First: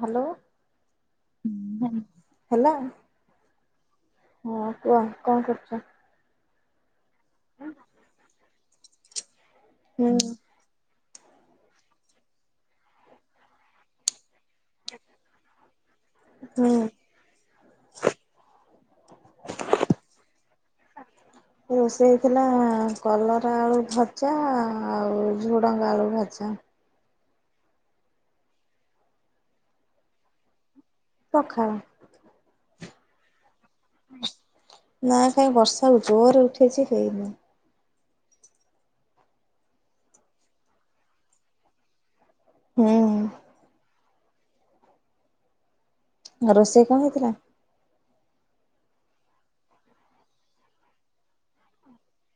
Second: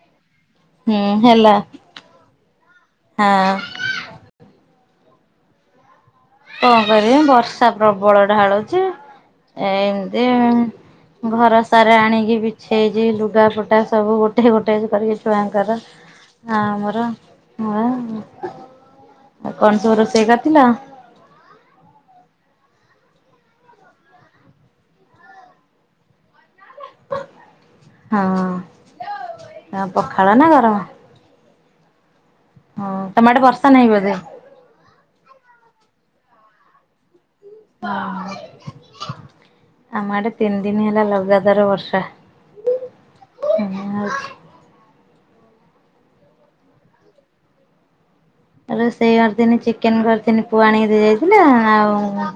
Hello ହୁଁ ହେଲା ହେଲା ହଁ। ହଁ କୁହ କଣ କରୁଛ? କଣ କରିବି ବର୍ଷା ପ୍ରବଳ ଢାଳୁଛି ହୁଁ ଏମିତି ଘର ସାରା ଆଣିକି ବିଛେଇଛି ଲୁଗା ଫଟା ସବୁ ଗୋ ଟେ ଗୋଟେ କରିକ ଛୁଆଙ୍କର ହୁଁ। ଆମର ହଁ। ଆଉ କଣ ସବୁ ରୋଷେଇ କରିଥିଲ? [inaudible] ରୋଷେଇ ହେଉଥିଲା କଲରା ଆଳୁ ଭଜା ଆଉ ଝୁଡଙ୍ଗ ଆଳୁ ଭଜା। ହଁ ଆ ପଖାଳ ନା ଗରମ। ପଖାଳ। ହଁ ତମେ ଆଡେ ବର୍ଷା ନାହିଁ ବୋଧେ। ନା କାଇଁ ବର୍ଷାକୁ ଜୋର ଉଠେଇଛି ହେଇନି। ହ ଆମ ଆଡେ ତିନ ଦିନ ହେଲା ଲଗାତାର ବର୍ଷା। ହୁଁ। ହଉଛି। ଘରେ ରୋଷେଇ କଣ ହେଇଥିଲା? ରୋଷେଇ ଅରିଥିନି ଚିକେନ କରିିଥିନି ପୁଅ ଆଣିକି ଦେଇ ଯାଇଥିଲା ଆଉ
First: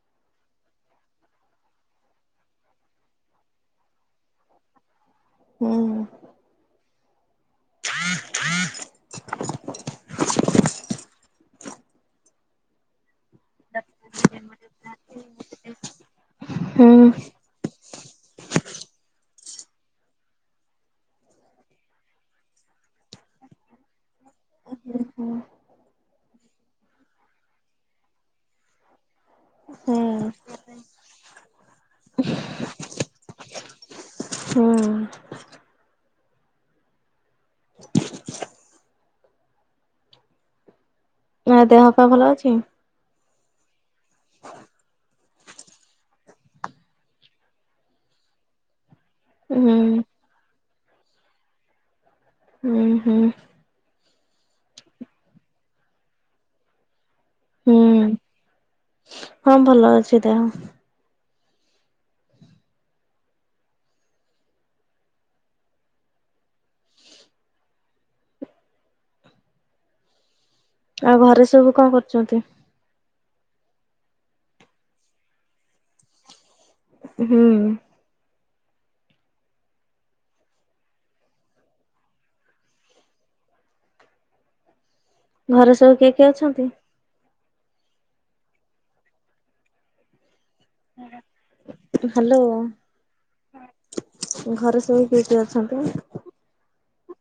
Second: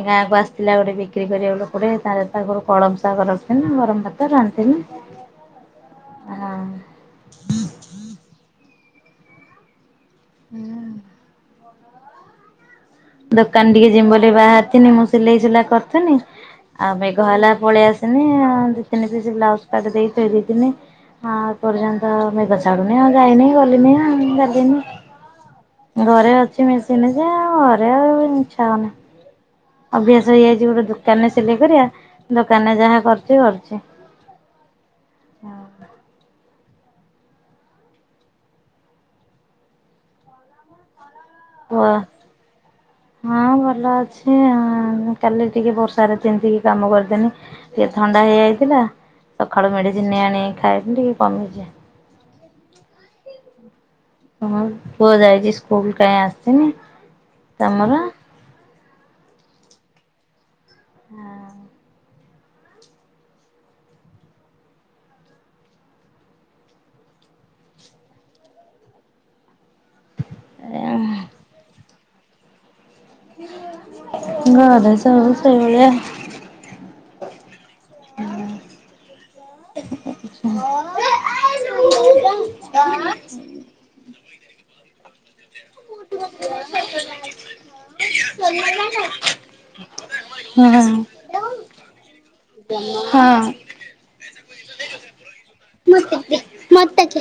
ଏ ଗାଁକୁ ଆସିଥିଲା ଗୋଟେ ବିକ୍ରି କରିବାକୁ ଲୋକଟେ। ତା ପାଖରୁ କଳମ ଶାଗ ରଖିଥିନି ଗରମ ଭାତ ରାନ୍ଧିଥିନି। ହୁଁ। ଆ ହାଁ। [unintelligible] ହୁଁ। ଦୋକାନ ଟିକେ ଯିମି ବୋଲି ବାହାରିଥିନି ମୁଁ ସିଲେଇ ସୁଲା କରୁଥିନି। ଆଉ ମେଘ ହୁଁ। ହେଲା ପଳେଇ ଆସିନି ଆ ଦି ତିନି ପିସ୍ ବ୍ଲାଉଜ କାଟି ଦେଇକି ଥୋଇ ଦେଇଥିନି। ହଁ ଏ ପର୍ଯ୍ୟନ୍ତ ମେଘ ଛାଡ଼ୁନି ଆଉ ଯାଇନି ଗଲିନି ଆଉ ଗଲିନି। ଘରେ ଅଛି ମେଶିନି ଯେ ଅ ଘରେ ଆଉ ଇଚ୍ଛା ହୋଉନି। ହୁଁ। ଅଭ୍ୟାସ ହେଇଯାଇଛି ଗୋଟେ ଦୁକାନରେ ସିଲେଇ କରିବା ଦୋକାନରେ ଯାହା କରୁଛି କରୁଛି। ହୁଁ। ଇଆ ଦେହ ୱା ପା ଭଲ ଅଛି? ହଁ ଭଲ ଅଛି ଅଁ କାଲି ଟିକେ ବର୍ଷାରେ ତିନ୍ତିକି କାମ କରିଦେନି ଟିକେ ଥଣ୍ଡା ହେଇଯାଇଥିଲା ହୁଁ ସଖାଳୁ ମେଡିସିନି ନେଇ ଆଣିକି ଖାଇଥିଲି ଟିକେ କମିଛି। ହୁଁ ହୁଁ। ହ ହଉ ପୁଅ ଯାଇଚି ସ୍କୁଲ କାଇଁ ଆସିନି ହୁଁ। ତମର? ହଁ ଭଲ ଅଛି ଦେହ। ହଁ। [inaudible] [unintelligible] ଆଉ ଘରେ ସବୁ କଣ କରୁଛନ୍ତି? ଘରେ ସବୁ ସେଇଭଳିଆ। ହୁଁ। ହଁ। [unintelligible] ଘରେ ସବୁ [unintelligible] [unintelligible] କିଏ କିଏ ଅଛନ୍ତି? ହ୍ୟାଲୋ। ହଁ। ଘରେ ସବୁ କିଏ କିଏ ଅଛନ୍ତି? ମୋତେକେ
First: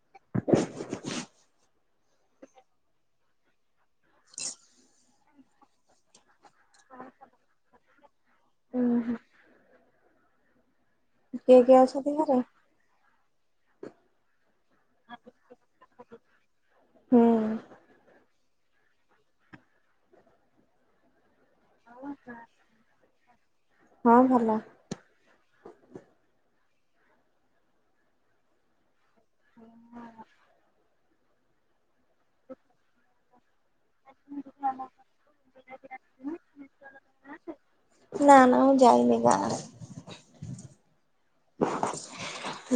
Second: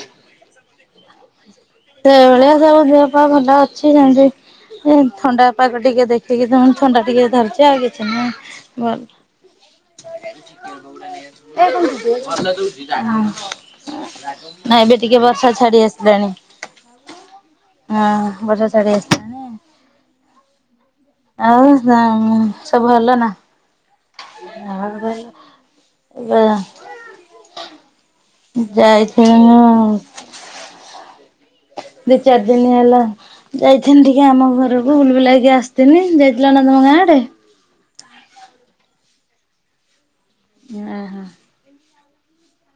ସେଇଭଳିଆ ସବୁ ଦେହ ପା ଭଲ ଅଛି ଯେମିତି ଥଣ୍ଡା ପାଗ ଟିକେ ଦେଇ ଟିକେ ତାଙ୍କୁ ଥଣ୍ଡା ଟିକେ ଧରିଛି ଆଉ କିଛି ନାହିଁ ଭଲ୍। ଉୁଁ କିଏ ଅଁ। କିଏ ଅଛନ୍ତି ଘରେ? ନା ଏବେ ଟିକେ ବର୍ଷା ଛାଡ଼ି ଆସିଲାଣି। ହୁଁ। ହଁ ବର୍ଷା ଛାଡ଼ି ଆସିଲାଣି। ଆଉ ତମ୍ ସବୁ ଭଲ ନା? ହଁ ଭଲ। [unintelligible] ଯାଇଥିଲି ନ ହଁ ଦି ଚାର୍ ଦିନି ହେଲା। ଯାଇଥିନି ଟିକେ ଆମ ଘରକୁ ବୁଲି ବୁଲାକି ଆସଥିନି ଯାଇଥିଲ ନା ତମ ଗାଁ ଆଡ଼େ? ନା ନା ମୁଁ ଯାଇନି ଗାଁ। ଇଆଁ ହଁ।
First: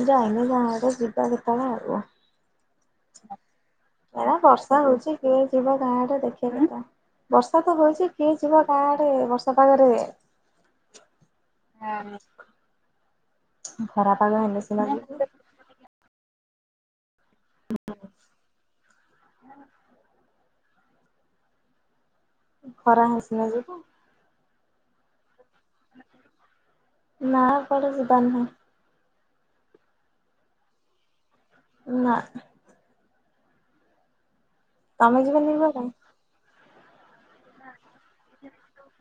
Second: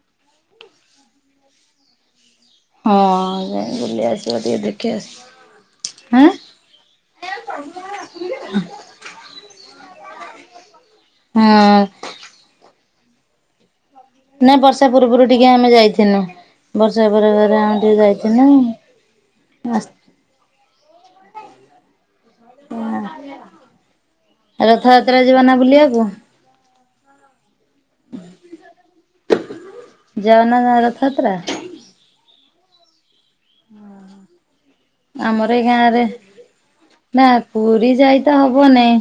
ଯାଇନୁ ଗାଁ କୁ ଯିବା ଦେଖା ହବା ଆଉ। ହଁ ଯେ ଏରା ବର୍ଷା ହୋଉଚି କିଏ ଯିବ ଗାଁ କୁ ଆଁ ଦେଖିଆ ପାଇଁକା। ବର୍ଷା ତ ହୋଉଚି କିଏ ଯିବ ଗାଁ ଆଡ଼େ ବର୍ଷା ପାଗରେ। ହଁ ସାମିଲ ଉଁ ଖରା ପା ନାଇଁ ବର୍ଷା ପୂର୍ବରୁ ଟିକେ ଆମେ ଯାଇଥିନୁ। ବର୍ଷା ଏପଟେ ଫେରେ ଆମ ଟିକେ ଯାଇଥିଲୁ ଆ ଖରା ହେଇସ ନା ଯିବୁ। ରଥଯାତ୍ରା ଯିବ ନା ବୁଲିଆକୁ। ନା କୁଆଡେ ଯିବାର ନାହିଁ। ଜଗନ୍ନାଥ ରଥଯାତ୍ରା। ନା। ତମେ [inaudible] ଯିବନି ଆମରି କୁଆଡେ ଗାଁ ରେ ନା ପୁରୀ ଯାଇ ତ ହବନାଇ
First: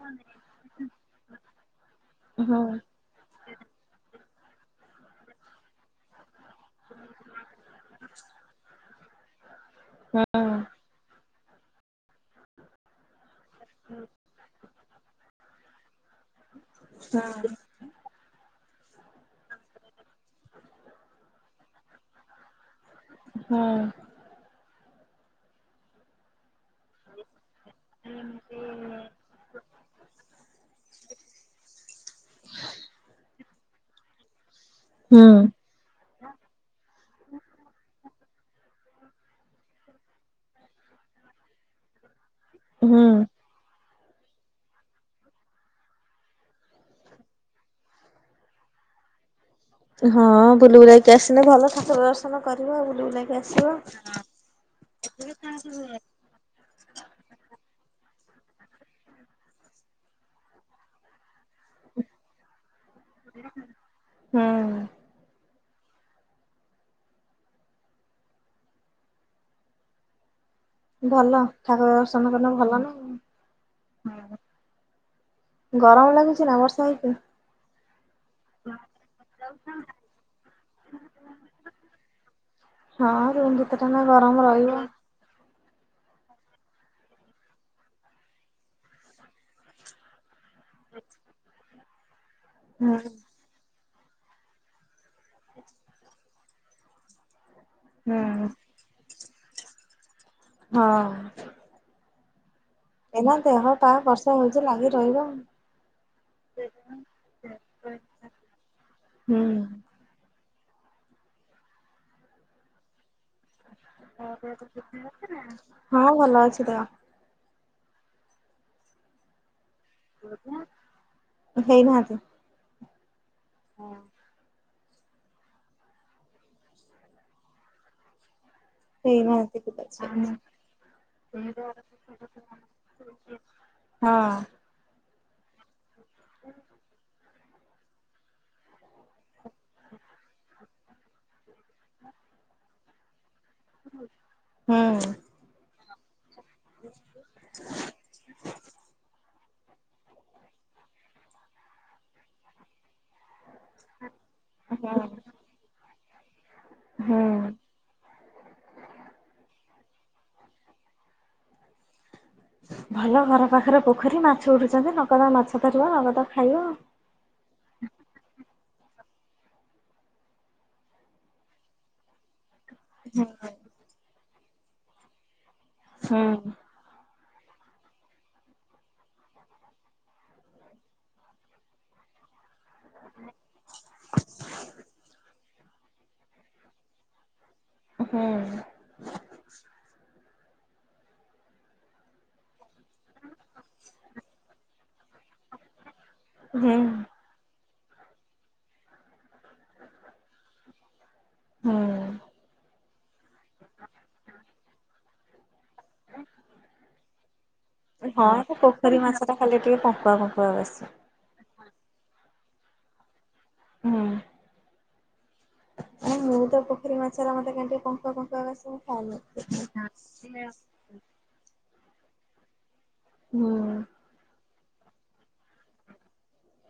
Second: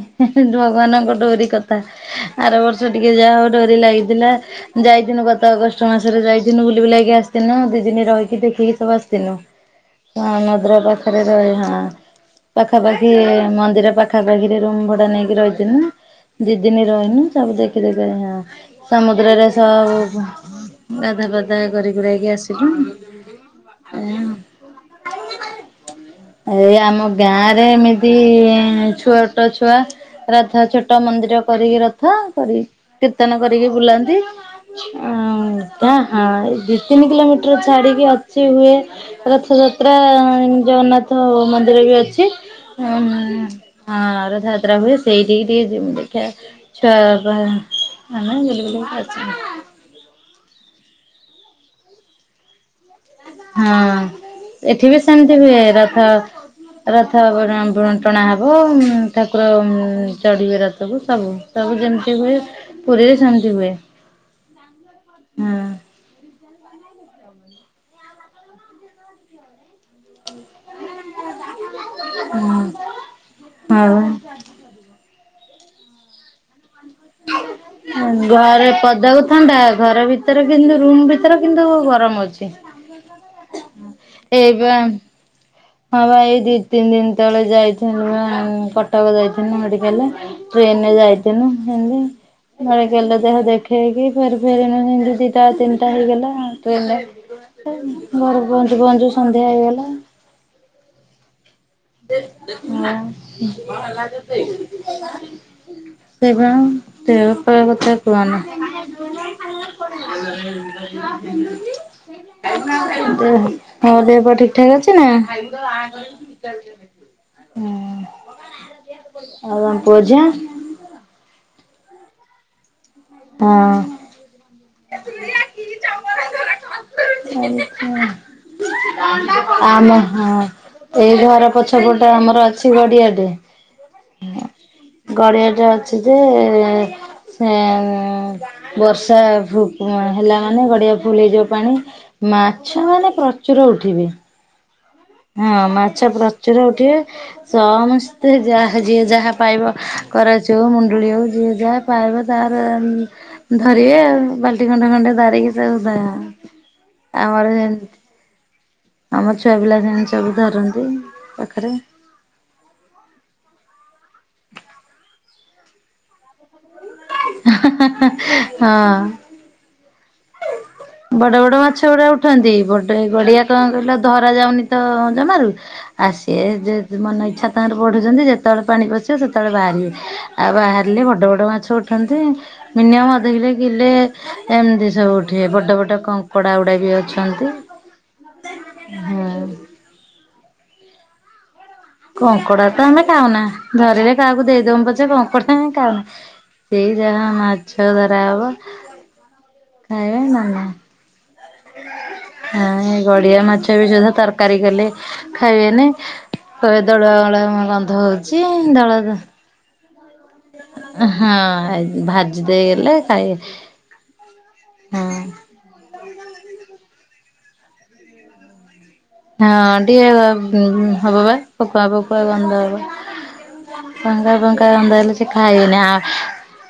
ଭଗବାନଙ୍କ ଡୋରି କଥା ହୁଁ ଆର ବର୍ଷ ହୁଁ ଟିକେ ଯାହା ହଉ ଡୋରି ଲାଗିଥିଲା। ଯାଇଥିନୁ ଗତ ଅଗଷ୍ଟ ମାସରେ ଯାଇଥିନୁ ବୁଲି ବୁଲାଇକି ଆସିଥିନୁ ଦି ଦିନ ରହିକି ଦେଖିକି ସବୁ ଆସ [unintelligible] ମନ୍ଦିର ପାଖାପାଖିରେ ରୁମ ଭଡା ନେଇକି ରହିଥିନୁ ଦି ଦିନ ରହିନୁ ତାପରେ ଯାଇ ସମୁଦ୍ରରେ ସବୁ ଗାଧା ବାଧା କରିକୁରାଇକି ଆସିଲୁ। ହଁ। [unintelligible] ଏଇ ଆମ ଗାଁରେ ଏମିତି ଛୁଆଟ ଛୁଆ। ରାଧା ଛୋଟ ମନ୍ଦିର କରିକି ରଥ କରି କୀର୍ତ୍ତନ କରିକି ବୁଲାନ୍ତି। ହୁଁ। ଏଟା ହଁ ଦି ତିନି କିଲୋମିଟର ଛାଡିକି ଅଛି ହୁଏ ରଥଯାତ୍ରା ଜଗନ୍ନାଥ ମନ୍ଦିର ବି ଅଛି ହୁଁ। [unintelligible] ହଁ ରଥଯାତ୍ରା ହୁଏ ସେଇଠି ଟିକେ ଜିମୁ ଦେଖିଆ ଛୁଆ ପା ମାନେ [unintelligible] ହଁ ବୁଲୁ ବୁଲାଇକି ଆସିଲେ ଭଲ ଠାକୁର ଦର୍ଶନ ତମେ କରିବ ଆଉ ବୁଲି ବୁଲା ହଁ ଏଠି ବି ସେମିତି ହୁଏ ରଥ। ରଥବ [unintelligible] ବ ଟଣା ହବ ଠାକୁର ଚଢିବେ ରଥକୁ ସବୁ। ସବୁ ଯେମିତି ହୁଏ ପୁରୀରେ ସେମତି ହୁଏ। ହୁଁ। ହଁ ଭଲ ଠାକୁର ଦର୍ଶନ କଲେ ଭଲ ନା ହଉ ହୁଁ। ଗରମ ଲାଗୁଛି ନା ବର୍ଷା [inaudible] ଘରେ ପଦାକୁ ଥଣ୍ଡା ଘର ଭିତରେ କିନ୍ତୁ ରୁମ୍ ଭିତରେ କିନ୍ତୁ ଗରମ ଅଛି। ହଁ ରୁମ୍ ଭିତରଟା ନା ଗରମ ଏଇବା ରହିବ। ହଁ ଭାଇ ଦି ତିନି ଦିନ ତଳେ ଯାଇଥିଲୁ ଯାଇଥିନୁ ମଡିକାଲ ଟ୍ରେନରେ ଯାଇଥିନୁ [inaudible] ହୁଁ ମେଡିକାଲ ଦେହ ଦେଖ ଠେଇକି ଫେରେ ଫେରିନୁ ଯେମିତି ଦିଟା ତିନଟା ହେଇଗଲା ଟ୍ରେନରେ। ଘରେ ପହଞ୍ଚୁ ପହଞ୍ଚୁ ସନ୍ଧ୍ୟା ହେଇଗଲା। ହଁ। ଏଇନା ଦେହ ପା ବର୍ଷା ହଉଛି ଲାଗି ରହିବ। [inaudible] ସେଇଭଳିଆ ଦେହ ପା କଥା କୁହନା [inaudible] ତ ହଁ ଦେହ ପା ଠିକ୍ ଠାକ୍ ଅଛି ନା? ହଁ ଭଲ ଅଛି ଦେହ ହୁଁ [inaudible] ଆଉ ତମ ପୁଅ ଝିଅ। ହେଇନାହାନ୍ତି। ହଁ। [inaudible] ହେଇନାହାନ୍ତି [inaudible] ପିଲା ଆମ ଛୁଆ। ହଁ। ଏଇ ଘର ପଛ ପଟେ ଆମର ଅଛି ଗଡିଆ ଟେ। ହଁ। ଗଡିଆ ଟେ ଅଛି ଯେ ସେଏଁ ବର୍ଷା ହେଲା ମାନେ ଗଡିଆ ଫୁଲ୍ ହେଇଯିବ ପାଣି ମାଛ ମାନେ ପ୍ର ଚୁର ଉଠିବେ। ହୁଁ। ହଁ ମାଛ ପ୍ରଚୁର ଉଠିବେ। ସମସ୍ତେ ଯାହା ଯିଏ ଯାହା ପାଇବ କରାଜିବ ହେଉ ମୁଣ୍ଡଳି ହୋଉ ଯିଏ ଯାହା ପାଇବ ତାହାର ଧରିବେ ଆଉ ବାଲ୍ଟି ଖଣ୍ଡେ ଖଣ୍ଡେ ଧାରିକି ତାକୁ ବା ହୁଁ। ଆମର ଯେନ୍ ଆମ ଛୁଆ ପିଲା ସେମିତି ସବୁ ଧରନ୍ତି ପାଖରେ। ଭଲ ଘର ପାଖରେ ପୋଖରୀ ମାଛ ଉଠୁଛନ୍ତି ନଗଦ ମାଛ ଧରିବ ନଗଦ ଖାଇବ। ଏ ହ-ହ-ହ-ହ ହଁ। ବଡ ବଡ ମାଛ ଗୁଡା ଉଠନ୍ତି ଗୋଟେ ଗଡିଆ କଁ କହିଲ ଧରା ଯାଉନି ତ ଜମାରୁ। ଆ ହୁଁ। ସିଏ ଯେ ମନ ଇଚ୍ଛା ତାହାର ବଢ଼ୁଛନ୍ତି ଯେତେବେଳେ ପାଣି ପଶିବ ସେତେବେଳେ ବାହାରିବେ ଆଉ ବାହାରିଲେ ବଡ଼ ବଡ଼ ମାଛ ଛନ୍ତି ମିନିଅମ୍ ଅଧକିଲେ କିଲେ ଏମ୍ତି ଠି ଏପଟେ ଗୋଟେ କଙ୍କଡ଼ା ଗୁଡ଼ା ବି ଅଛନ୍ତି। ହୁଁ। ହୁଁ। କଙ୍କଡା ତ ଆମେ ଖାଉନା। ଧରିଲେ କାହାକୁ ଦେଇଦୋମୁ ପଛେ କଙ୍କଡା ଆମେ ଖାଉ ହୁଁ ସେଇ ଯାହା ମା ଛ ଧରା ହବ ଖାଇବେ ନ ନାହିଁ। ହୁଁ। ହଁ ଏ ଗଡିଆ ମାଛ ବି ସୁଧା ତର୍କାରୀ କଲେ ଖାଇବେନି କଇଏ ଦଳୁଆ ମଳୁଆ ଗଁ ହଁ ସେ ପୋଖରୀ ମାଛ ଟା ଖାଲି ଟିକେ ଫଙ୍କୁଆ ଫଙ୍କୁଆ ବସେ। ହଁ ଭାଜି ଦେଇଗଲେ ଖାଇ ହୁଁ। ହୁଁ। ଉଁ ମୁଁ ତ ପୋଖରୀ ମାଛରା ମତେ କାଇଁ ଟିକେ ପଙ୍କୁଆ ପଙ୍କୁଆ ବାସେ ମୁଁ ଖାଏନେଇ। ହଁ ଟିକେ ହବ ବା ପକଆ ପକୁଆ ଗନ୍ଧ ହବ। ହୁଁ। ପଙ୍କୁଆ ପଙ୍କୁଆ ଗନ୍ଧ ହେଲେ ସେ ଖାାଇଏନି ଆ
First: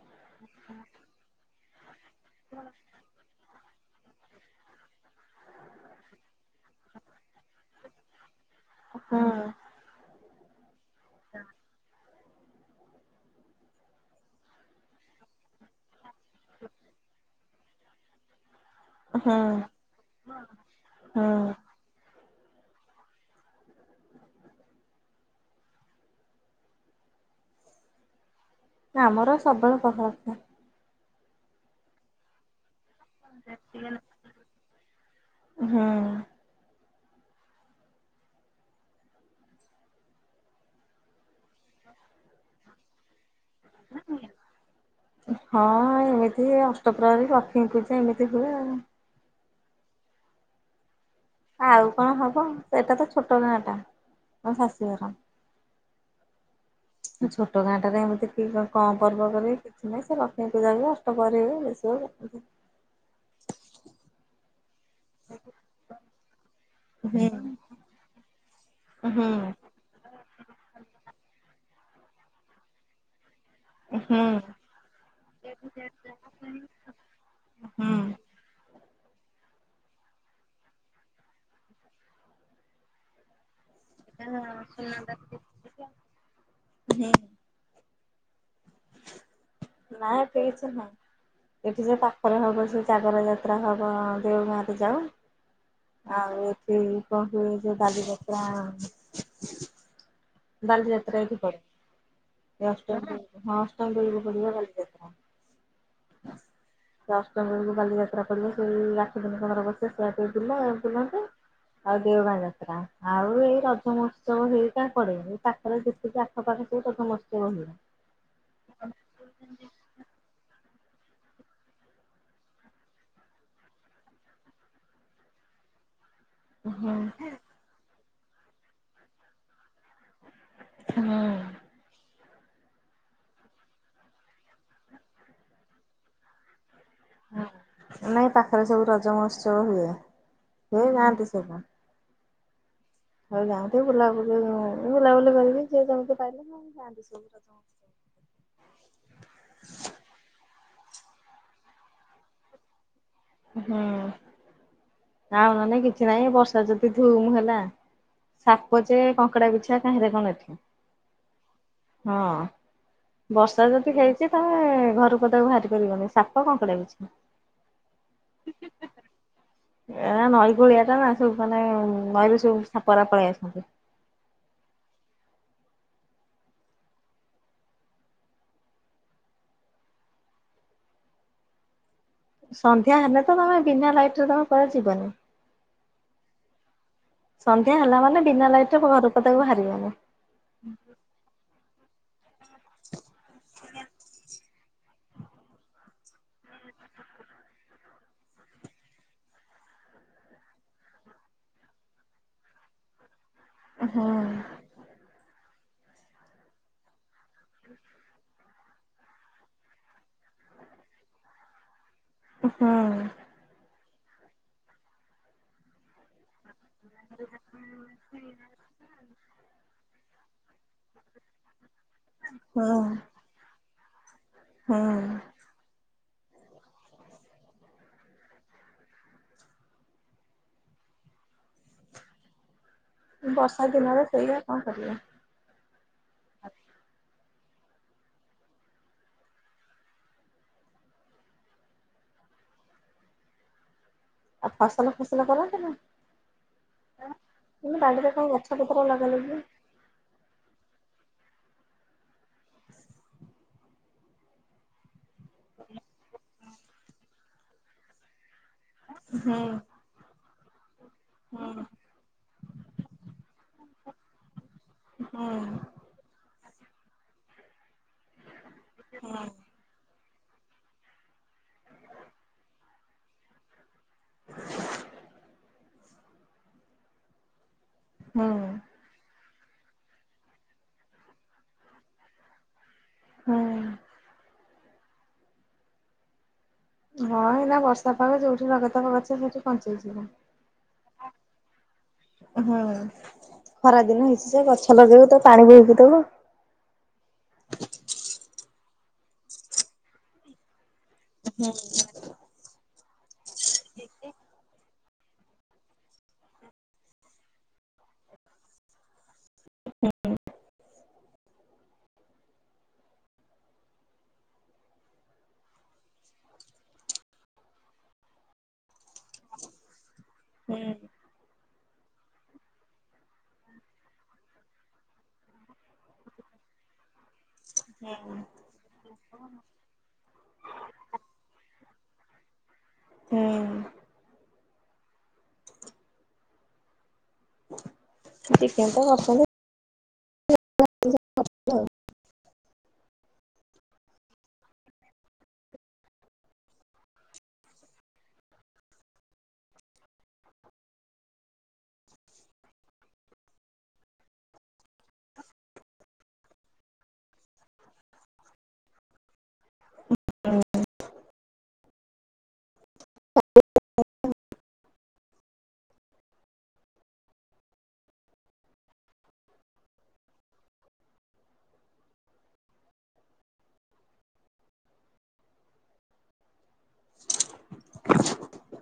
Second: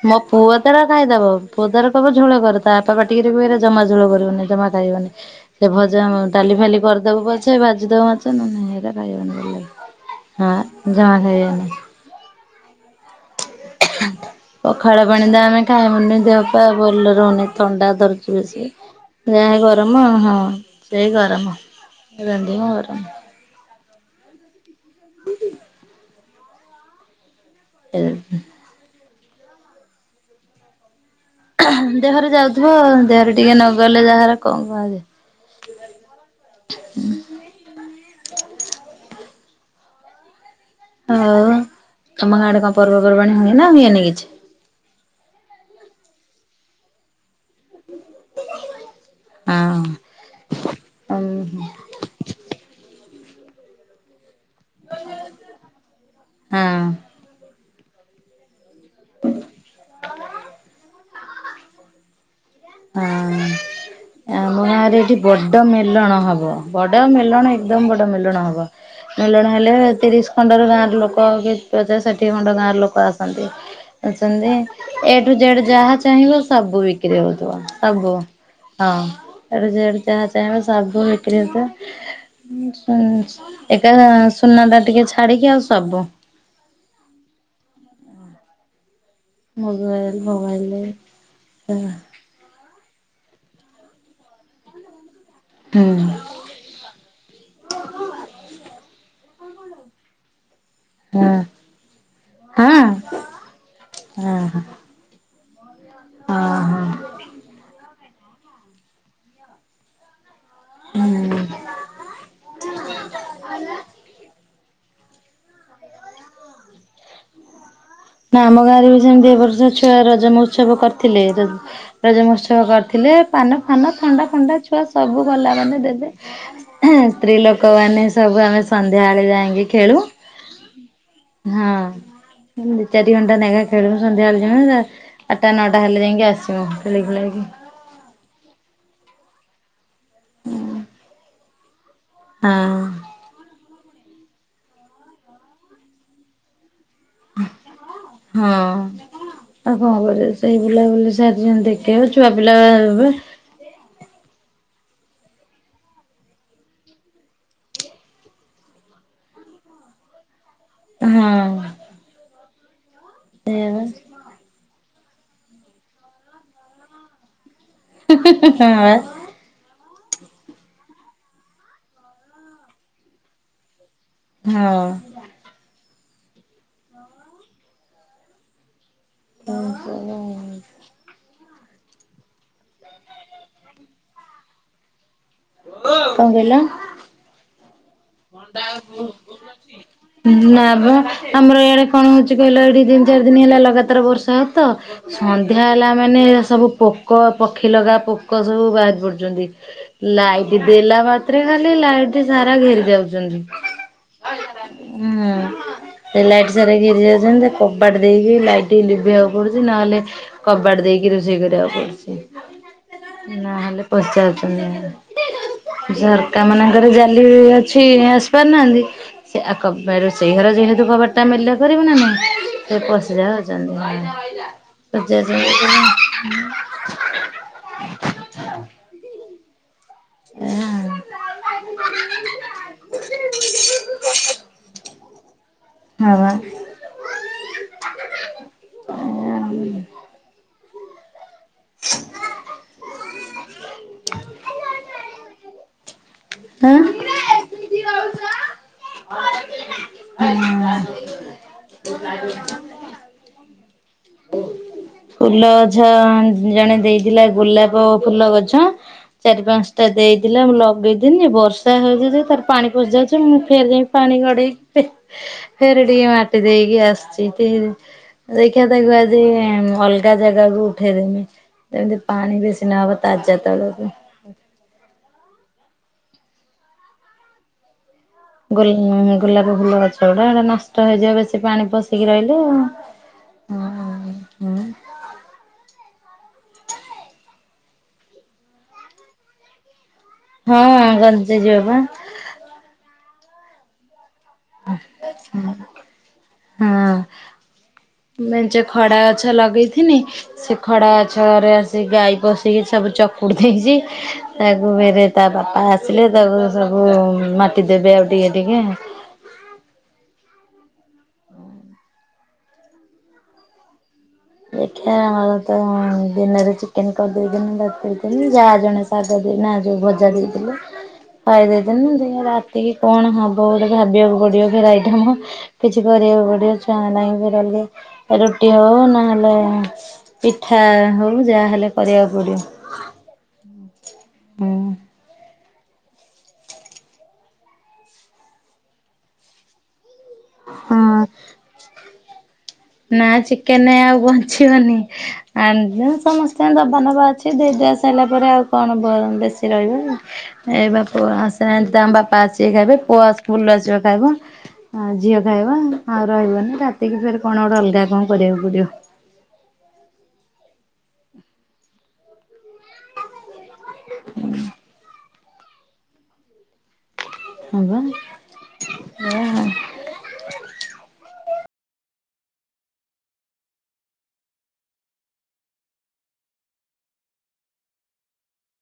ମୋ ପୁଅ ତାରା ଖାଇଦବ ପୁଅ ତାର କଇବ ଝୋଳ କର ତା ବାପା ପାଟିକରିଏ କଇଏ ଜମା ଝୋଳ କରିବନି ଜମା ଖାଇବନି ସେ ଭଜା ଡାଲି ଫାଲି ଦୋବୁ ପଛେ ଭାଜିଦୋବୁ ମାଛ ନ ନନେ ହେରା ହୁଁ ଖାଇବନି ହଁ ଜମା ଖାଇବେନି। ପଖାଳ ପାଣି ତ ଆମେ ଖାଇବୁନି ଦେହ ପା ଭଲ ରହୁନି। ଥଣ୍ଡା ଧରୁଚି ବେଶୀ ହୁଁ ଯାହା ଗରମ ହଁ ସେଇ ଗରମ। ହୁଁ। ଏଇ ରାନ୍ଧିଚୁ ଗରମ୍। ସେ ହେ। ଆମର ସବଳ କହଳତା। ଦେହରେ ଯାଉଥୁବ ଦେହରେ ଟିକେ ନଗଲେ ଯାହାରହାର କଁ କରନ୍ତି। ହୁଁ ହୁଁ। ହୋଉ ତମ ଗାଁ ଆଡ଼େ କଁ ପର୍ବପର୍ବାଣି ହୁଏ ନା ହୁଏନି କିଛି? ହଁ ଏମିତି ଅଷ୍ଟପ୍ରହରେୀ ଲକ୍ଷ୍ମୀ ପୂଜା ଏମିତି ହୁଏ ଆଉ। ହଁ। ହଁ ଆଉ କଣ ହବ ଏଟା ତ ଛୋଟ ଗାଁ ଟା। ହଁ ଶାଶୁଘର ହଁ। ଛୋଟ ଗାଁଟାରେ ଏମିତି କି କଁ ପର୍ବ କରିବି କିଛି ନାହିଁ, ସେ ଲକ୍ଷ୍ମୀ ପୂଜା, ଅଷ୍ଟପ୍ରହରୀ ହୁଏ ଏ ସବୁ ହଁ ଆମ ଗାଁରେ ଏଠି ବଡ ମେଲଣ ହବ ବଡ ମେଲଣ। ହୁଁ ଏକଦମ ବଡ ମେଲଣ ହବ ହୁଁ। ମେଲଣ ହେଲେ ତିରିସି ଖଣ୍ଡର ଗାଁର ଲୋକ କି ପଚାଶ ଷାଠିଏ ଖଣ୍ଡ ଗାଁର ଲୋକ ଆସନ୍ତି। ହୁଁ ଆଚନ୍ତି ଏ ଠୁ ଜେଡ ଯାହା ଚାହିଁବ ସବୁ ବିକ୍ରି ହଉଥିବ ହୁଁ ସବୁ। ବୁ ହଁ ଏ ରୁ ଜେଡ ଯାହା ଚାହିଁବ ସବୁ ବିକ୍ରିହଉଥିବ। ଏକା ସୁନାଟା ଟିକେ ଛାଡିକି ଆଉ ସବୁ। ହୁଁ। ନାଁ ମୋବାଇଲ ଏଠି କିଛି ଫୋବାଇଲ ନାଇଁ ହୁଁ ଏଠି ଯେ ପା କରେ ହେବ ସେ ଜାଗର ଯାତ୍ରା ହେବ ଦେଓ ଗାଁରେ ଯାଉ। ହୁଁ। ଆଉ ଏଠି କଣ ହୁଏ ଯେ ବାଲିଯାତ୍ରା। ହଁ ବାଲିଯାତ୍ରା ଏଇଠି ପଡେ ହଁ ହଁ ଏଇ ଅଷ୍ଟମି ହଁ ଅଷ୍ଟମି ବେଳକୁ ପଡିବ ହଁ ବାଲିଯାତ୍ରା। ହଁ ଅଷ୍ଟମି ବେଳକୁ ବାଲିଯାତ୍ରା ପଡ଼ିବ ସେଇ ରାଖି ଦିନ ପନ୍ଦର ଅଗସ୍ ଶେଷ ଯାତ୍ରା ଦିନ ବୁଲନ୍ତି ହଁ। ଆଉ ଦେଓଗାଁ ଯାତ୍ରା ଆଉ ଏଇ ରଜ ମହୋତ୍ସବ ହେଇ କାର୍ ପଡେନି ତାଙ୍କର ଯେତିକି ଆଖପାଖ ଥିବେ ତ ସମସ୍ତେ କହିବେ। ନା ଆମ ଗାଁରେ ବି ସେମିତି ଏବ ବର୍ଷ ଛୁଆ ରଜ ମହୋତ୍ସବ କରିଥିଲେ ଯଦ ରଜ ମହୋତ୍ସବ କରିଥିଲେ ପାନ ଫାନ ଥଣ୍ଡା ଫଣ୍ଡା ଛୁଆ ସବୁ ଗଲ ମାନେ ଦେବେ। ହୁଁ ସ୍ତ୍ରୀ ଲୋକମାନେ ସବୁ ଆମେ ସନ୍ଧ୍ୟାବେଳେ ଯାଇକି ଖେଳୁ। ହୁଁ। ହଁ। ଚାରି ଘଣ୍ଟା ନେଖା ଖେଲୁଚନ୍ତି ସନ୍ଧ୍ୟାବେଳ ଯାଏ, ଆଠଟା ନଅଟା ହେଲେ ଯାଇକି ଆସିବ ଖେଳିଖୁଳାକି। ନାଇଁ ପାଖରେ ସବୁ ରଜ ମହୋତ୍ସବ ହୁଏ, ହୁଏ ଯାଆନ୍ତି ସବୁ। ହଁ। ସବୁ ଯାଆନ୍ତି ବୁଲାବୁଲି, ବୁଲାବୁଲି କରିକି ଯିଏ ଯେମିତି ପାଇଲେ ହଁ ଯାଆନ୍ତି ସବୁ। ରଜ ମହୋତ୍ସବ। ହଁ। ଆଉ କଣ କରିବ ସେଇ ବୁଲାବୁଲି ସାର ଯେନ୍ତି ଦେଖେଇବେ ଛୁଆ ପିଲା ହେବେ। ହୁଁ ଆଉ ନହଲେ କିଛି ନାଇଁ ବର୍ଷା ଯଦି ଧୁମ ହେଲା ସାପ ଜେ କଙ୍କଡ଼ା ବିଛା କାହିଁରେ କଣ ଏଠି। ହୁଁ। ହଁ ବର୍ଷା ଯଦି ହେଇଚି ଯିଏ ତମେ ଘରୁ ପଦାକୁ ବାହାରିପାରିବନି ସାପ, କଙ୍କଡାବିଛା। [inaudible] ଏରା ନଈକୂଳିଆଟା ନା ସବୁ ମାନେ ନଈରୁ ସବୁ ସାପରା ପଳେଇଆସନ୍ତି। ହୁଁ। [inaudible] ସନ୍ଧ୍ୟା ହେଲେ ତ ତମେ ବିନା ଲାଇଟରେ ତମେ କୁଆଡେ ଯିବନି। କଣ କହିଲ? ସନ୍ଧ୍ୟା ହେଲା ମାନେ ବିନା ଲାଇଟରେ ଘରୁ ପଦାକୁ ବାହାରିବେନି। ନା ବା ଆମର ଇଆଡେ କଣ ହଉଛି କହିଲ, ଏଇଠି ଦିନି ଚାରି ଦିନ ହେଲା ଲଗାତାର ବର୍ଷା ହଉଛି ତ। ସନ୍ଧ୍ୟା ହେଲା ମାନେ ସବୁ ପୋକ ପକ୍ଷୀ ଲଗା ପୋକ ସବୁ ବାହାରି ପଡୁଚନ୍ତି। ଲାଇଟ୍ ଦେଲା ମାତ୍ରେ ଖାଲି ଲାଇଟ୍ ସାରା ଘେରି ଯାଉଚନ୍ତି। ଉଁ ହୁଁ। ହୁଁ। ସେ ଲାଇଟ୍ ସାରିକି ଘେରି ଯାଉଚନ୍ତି ଯେ କବାଟ ଦେଇକି ଲାଇଟ୍ ଲିଭେଇବାକୁ ପଡୁଛି ନହେଲେ କବାଟ ଦେଇକି ରୋଷେଇ କରିବାକୁ ପଡୁଚି। ହୁଁ। ନହେଲେ ପଚାରୁଚନି, ଝରକାମାନଙ୍କରେ ଜାଲି ଅ ଛି ଆସିପାରୁନାହାନ୍ତି। ସେ ଆ କବାରୋଷେଇ ଘର ଯେହେତୁ କବାଟ ଟା ମେଲା କରିବୁ ନା ନାଇଁ ହୁଁ ସେ ପଶିଯାଉ ହୁଁ ଚନ୍ତି [inaudible] ହଁ। ବର୍ଷା ଦିନରେ ସେଇଆ କଣ କରିବା? ହଁ ବା। ଏଇଆ ଆଉ [inaudible] ଆଉ ଫସଲ ଫସଲ କରନ୍ତି ନା। ତମେ ବାଡିରେ କଣ ଗଛପତ୍ର ଲଗାଲଗି ହୁଁ। [inaudible] ଫୁଲ ଗଛ ଜଣେ ଦେଇଥିଲା। ଗୋଲାପ ଫୁଲ ଗଛ ହୁଁ ଚାରି ପାଞ୍ଚ ତ ଦେଇଥିଲା ମୁଁ ଲଗେଇଦିନି। ବର୍ଷା ହେଉଛି ତାର ପାଣି ପଶି ଯାଉଛି। ମୁଁ ଫେରି ଯାଇକି ପାଣି ଗଡେଇକି ହୁଁ ଫେରେ ଟିକେ ମାଟି ଦେଇକି ଆସୁଛି। ଦେଖିବା ତାକୁ ଆଜି ଅଲଗା ଜାଗାକୁ ଉଠେଇ ଦେମି। ଯେମିତି ପାଣି ବେଶୀ ଦିନେ ହବ ତାଜା ତଳରେ। [inaudible] ହୁଁ ଗୋଲ ଗୋଲାପ ଫୁଲ ଗଛ ଗୁଡା ନଷ୍ଟ ହେଇଯିବ ବେଶୀ ପାଣି ପଶିକି ରହିଲେ। ହଁ। ହୁଁ। ହଁ ଏଇନା ବର୍ଷା ପାଗ ଯୋଉଠି ଲଗେଇଦବ ଗଛ ସେଇଠି ପଞ୍ଚେଇଯିବ। ହଁ ଗଞ୍ଚି ଯିବା ବା। ହଁ ଖରା ଦିନ ହେଇଛି ଯେ ଗଛ ଲଗେଇବ ତାକୁ ପାଣି ବୁହାଇକି ଦବ। ହଁ ମେଞ୍ଚେ ଖଡା ଗଛ ଲଗେଇଥିନି। ସେ ଖଡା ଗଛରେ ଆସି ଗାଈ ପସିକି ସବୁ ଚକୁଡି ଦେଇଛି। ତାକୁ ଫେରେ ତା ବାପା ଆସିଲେ ତାକୁ ସବୁ ମାଟି ଦେବେ ଆଉ ଟିକେ ଟିକେ। ଦେଖିଆ ଆଉ ତ ଦିନରେ ଚିକେନ କରିଦେଇଥିନି। [unintelligible] ଯାହା ଜଣେ ଶାଗ ଦେଇନା ଯୋଉ ଭଜା ଦେଇଥିଲେ। ହୁଁ ପାଇ ଦେଇେଥିଲିନି। ରାତିକି କଣ ହବ ବୋଲି ଭାବିବାକୁ ପଡିବ। ପୁଣି ଗୋଟେ ଆଇଟମ। କିଛି କରିବାକୁ ପଡିବ ଛୁଆଁ ନାହିଁ ବି ହୁଁ ରହିଲ ରୁଟି ହବ ନା ଭଲ ପିଠା ହଉ ଯାହା ହେଲେ କରିବାକୁ ପଡିବ। ହୁଁ। ହୁଁ। ଟିକେ ତ କରଛନ୍ତି। ହଁ। [unintelligible] ନା ଚିକେନ ଆଉ ବଞ୍ଚିବନି। ଆ ସମସ୍ତେ ଦବା ନବା ଅଛି। ଦେଇ ଦୁଆ ସରିଲା ପରେ ଆଉ କଣ ବେଶୀ ରହିବ। ଏ ବାପୁ ଆସ ତମ ବାପା ଆସେ ଖାଇବେ। ପୁଅସ ଫୁଲ ଆସିବ ଖାଇବ। ଝିଅ ଖାଇବ। ଆଉ ରହିବନି ରାତିକି ଫେରେ କଣ ଗୋଟେ ଅଲଗା କଣ କରିବାକୁ ପଡିବ। ହୁଁ। ହଁ ବା ଏଇଆ ଆଉ। [inaudible]